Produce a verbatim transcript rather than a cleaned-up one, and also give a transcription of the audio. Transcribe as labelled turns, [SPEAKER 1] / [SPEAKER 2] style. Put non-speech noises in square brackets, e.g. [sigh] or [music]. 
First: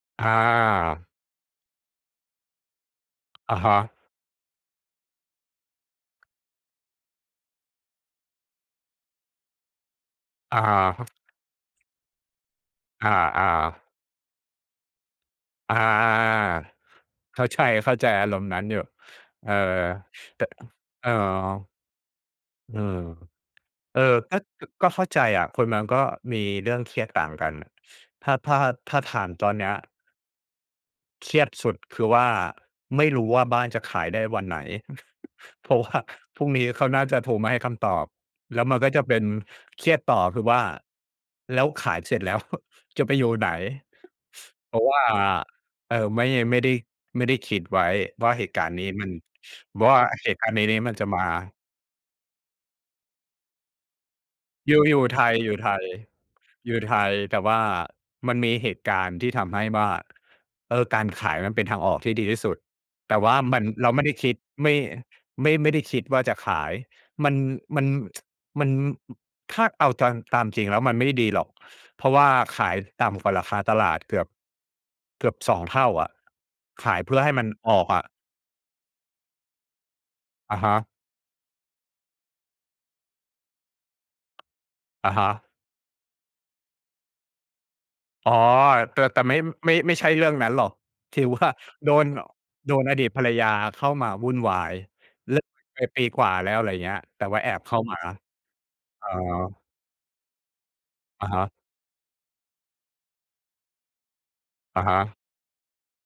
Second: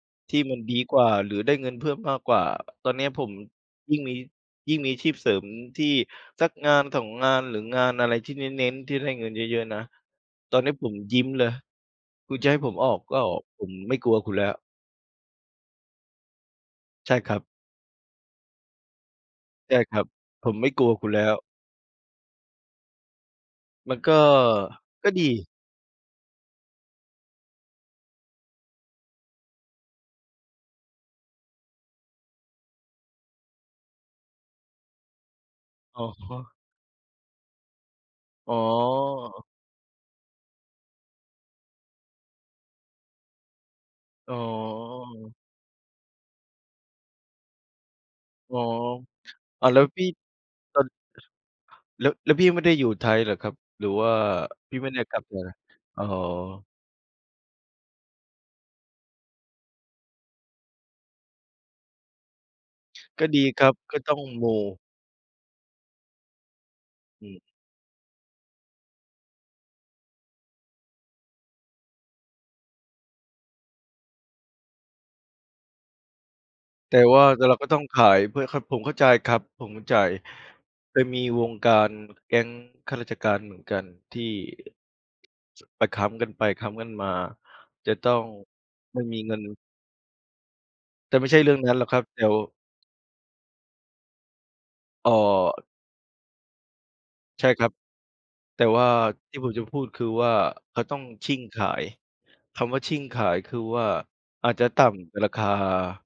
[SPEAKER 1] ที่มันดีกว
[SPEAKER 2] อา
[SPEAKER 1] ่าหรือได้เงินเพิ่มมากกว่า ตอนเนี้ยผม
[SPEAKER 2] อะฮะ
[SPEAKER 1] ยิ่งมี ยิ่งมีอาชีพเสริมที่สัก งานสอง งาน หรืองานอะไรที่เน้น ๆ ที่ได้เงินเยอะ ๆ นะ ตอ
[SPEAKER 2] อ
[SPEAKER 1] นนี้ผม
[SPEAKER 2] า
[SPEAKER 1] ยิ้มเลย คุณจะให้ผมออก
[SPEAKER 2] อ
[SPEAKER 1] ก็ออก
[SPEAKER 2] า
[SPEAKER 1] ผม
[SPEAKER 2] ๆ
[SPEAKER 1] ไม่กลัวคุณแล้ว
[SPEAKER 2] อา ๆ ๆ
[SPEAKER 1] ใช่คร
[SPEAKER 2] ๆ
[SPEAKER 1] ั
[SPEAKER 2] เข
[SPEAKER 1] บ
[SPEAKER 2] ้าใจ เข้าใจอารมณ์นั้นอยู่ เออ
[SPEAKER 1] ใช่ครับ
[SPEAKER 2] แต่
[SPEAKER 1] ผมไม่กลัว
[SPEAKER 2] เ
[SPEAKER 1] ค
[SPEAKER 2] อ
[SPEAKER 1] ุ
[SPEAKER 2] อ
[SPEAKER 1] ณแล้ว
[SPEAKER 2] อืม
[SPEAKER 1] มั
[SPEAKER 2] เอ
[SPEAKER 1] น
[SPEAKER 2] อ
[SPEAKER 1] ก็
[SPEAKER 2] ก็ ก ก็เข้
[SPEAKER 1] ก
[SPEAKER 2] า
[SPEAKER 1] ็
[SPEAKER 2] ใจ
[SPEAKER 1] ดี
[SPEAKER 2] อะ คนมันก็มีเรื่องเครียดต่างกันน่ะ ถ้า ถ้า ถ้าถามตอนเนี้ย เครียดสุดคือว่า ไม่รู้ว่าบ้านจะขายได้วันไหน [chuckles] เพราะว่
[SPEAKER 1] อ
[SPEAKER 2] า
[SPEAKER 1] ะฮ
[SPEAKER 2] พรุ่ง
[SPEAKER 1] ะ
[SPEAKER 2] นี้เขาน่าจะโทรมาให้คำตอบ
[SPEAKER 1] อ๋
[SPEAKER 2] แ
[SPEAKER 1] อ
[SPEAKER 2] ล้วมันก็จะเป็น เครียดต่อคือว่า แล้วขายเสร็จแล้ว [chuckles] จะไปอยู่ไหน?
[SPEAKER 1] อ๋
[SPEAKER 2] เพราะว่า
[SPEAKER 1] อ
[SPEAKER 2] เออ ไม่ ไม่ได้ ไม่ได้คิดไว้ว่าเหต
[SPEAKER 1] อ
[SPEAKER 2] ุ
[SPEAKER 1] ๋อ
[SPEAKER 2] การณ์นี้มัน
[SPEAKER 1] อ้าว แล้ว
[SPEAKER 2] ว่า
[SPEAKER 1] พี่
[SPEAKER 2] เหตุการณ์ในน
[SPEAKER 1] เอ
[SPEAKER 2] ี้
[SPEAKER 1] ่อ
[SPEAKER 2] มันจะมา
[SPEAKER 1] แล้ว แล้วพี่ไม่ได้อยู่ไทยเหรอครับ? หรือว่า
[SPEAKER 2] อย
[SPEAKER 1] พี
[SPEAKER 2] ู
[SPEAKER 1] ่
[SPEAKER 2] ่
[SPEAKER 1] ไม่
[SPEAKER 2] อย
[SPEAKER 1] ได
[SPEAKER 2] ู
[SPEAKER 1] ้
[SPEAKER 2] ่
[SPEAKER 1] กล
[SPEAKER 2] ไ
[SPEAKER 1] ั
[SPEAKER 2] ท
[SPEAKER 1] บไ
[SPEAKER 2] ย
[SPEAKER 1] ท
[SPEAKER 2] ๆ อ
[SPEAKER 1] ย?
[SPEAKER 2] ยู่ไท
[SPEAKER 1] อ๋อ
[SPEAKER 2] ย แต่ว่ามันมีเหตุการณ์ที่ทำให้ว่า เออ การขายมันเป็นทางออกที่ดีที่สุด แต่
[SPEAKER 1] ก็
[SPEAKER 2] ว่า
[SPEAKER 1] ดี
[SPEAKER 2] มั
[SPEAKER 1] ค
[SPEAKER 2] น
[SPEAKER 1] รับ
[SPEAKER 2] เรา
[SPEAKER 1] ก็
[SPEAKER 2] ไม่ไ
[SPEAKER 1] ต
[SPEAKER 2] ด
[SPEAKER 1] ้
[SPEAKER 2] ้
[SPEAKER 1] อง
[SPEAKER 2] คิด
[SPEAKER 1] โม
[SPEAKER 2] ไม่ ไม่ ไม่ได้คิดว่าจะขาย
[SPEAKER 1] อื
[SPEAKER 2] มัน
[SPEAKER 1] ม
[SPEAKER 2] มัน [tsk] มัน อ ถ้าเอาตาม ตามจริงแล้วมันไม่ได้ดีหรอก เพราะว่าขายต่ำกว่าราคาตลาดเกือบ เกือบ สอง เท่าอะ ข
[SPEAKER 1] แ
[SPEAKER 2] า
[SPEAKER 1] ต
[SPEAKER 2] ย
[SPEAKER 1] ่
[SPEAKER 2] เพื
[SPEAKER 1] ว
[SPEAKER 2] ่อ
[SPEAKER 1] ่า
[SPEAKER 2] ให้ม
[SPEAKER 1] ต
[SPEAKER 2] ัน
[SPEAKER 1] เราก็
[SPEAKER 2] อ
[SPEAKER 1] ต้อ
[SPEAKER 2] อ
[SPEAKER 1] ง
[SPEAKER 2] ก
[SPEAKER 1] ข
[SPEAKER 2] อะ
[SPEAKER 1] าย เพื่อเข้า ผมเข้าใจครับ ผมเข้าใจ
[SPEAKER 2] อะฮะ
[SPEAKER 1] จะมีวงการแก๊งข้าราชการเหมือนกันที่
[SPEAKER 2] อะฮะ
[SPEAKER 1] ช ไปค้ำกันไปค้ำกันมา จะต้อง
[SPEAKER 2] อ๋อ แ
[SPEAKER 1] ไม
[SPEAKER 2] ต
[SPEAKER 1] ่
[SPEAKER 2] ่
[SPEAKER 1] ม
[SPEAKER 2] แ
[SPEAKER 1] ี
[SPEAKER 2] ต่
[SPEAKER 1] เง
[SPEAKER 2] ไม
[SPEAKER 1] ิ
[SPEAKER 2] ่
[SPEAKER 1] น
[SPEAKER 2] ไม่ ไม่ใช่เรื่องนั้นหรอก
[SPEAKER 1] แต
[SPEAKER 2] ถ
[SPEAKER 1] ่
[SPEAKER 2] ื
[SPEAKER 1] ไม
[SPEAKER 2] อ
[SPEAKER 1] ่ใช
[SPEAKER 2] ว
[SPEAKER 1] ่
[SPEAKER 2] ่
[SPEAKER 1] เ
[SPEAKER 2] า
[SPEAKER 1] รื่องนั้นหรอ
[SPEAKER 2] โ
[SPEAKER 1] ก
[SPEAKER 2] ด
[SPEAKER 1] ครับ
[SPEAKER 2] น
[SPEAKER 1] เดี
[SPEAKER 2] อ
[SPEAKER 1] ๋ยว
[SPEAKER 2] โดนอดีตภรรยาเข้ามาวุ่นวาย
[SPEAKER 1] อ๋อ
[SPEAKER 2] เลิกไป ไปปีกว่าแล้ว อะไรอย่างเงี้ย แต่ว่า
[SPEAKER 1] ใช
[SPEAKER 2] แ
[SPEAKER 1] ่
[SPEAKER 2] อ
[SPEAKER 1] ค
[SPEAKER 2] บ
[SPEAKER 1] รั
[SPEAKER 2] เ
[SPEAKER 1] บ
[SPEAKER 2] ข้ามา
[SPEAKER 1] แต่ว่า
[SPEAKER 2] อ
[SPEAKER 1] ที่ผม
[SPEAKER 2] า
[SPEAKER 1] จะพูดคือว่าเขาต้อง
[SPEAKER 2] อ
[SPEAKER 1] ช
[SPEAKER 2] ะ
[SPEAKER 1] ิ่
[SPEAKER 2] ฮ
[SPEAKER 1] ง
[SPEAKER 2] ะ
[SPEAKER 1] ขาย คำว่าชิ่งขายคือว่าอาจจะต
[SPEAKER 2] อะ
[SPEAKER 1] ่
[SPEAKER 2] ฮ
[SPEAKER 1] ำ แ
[SPEAKER 2] ะ
[SPEAKER 1] ต่ราคา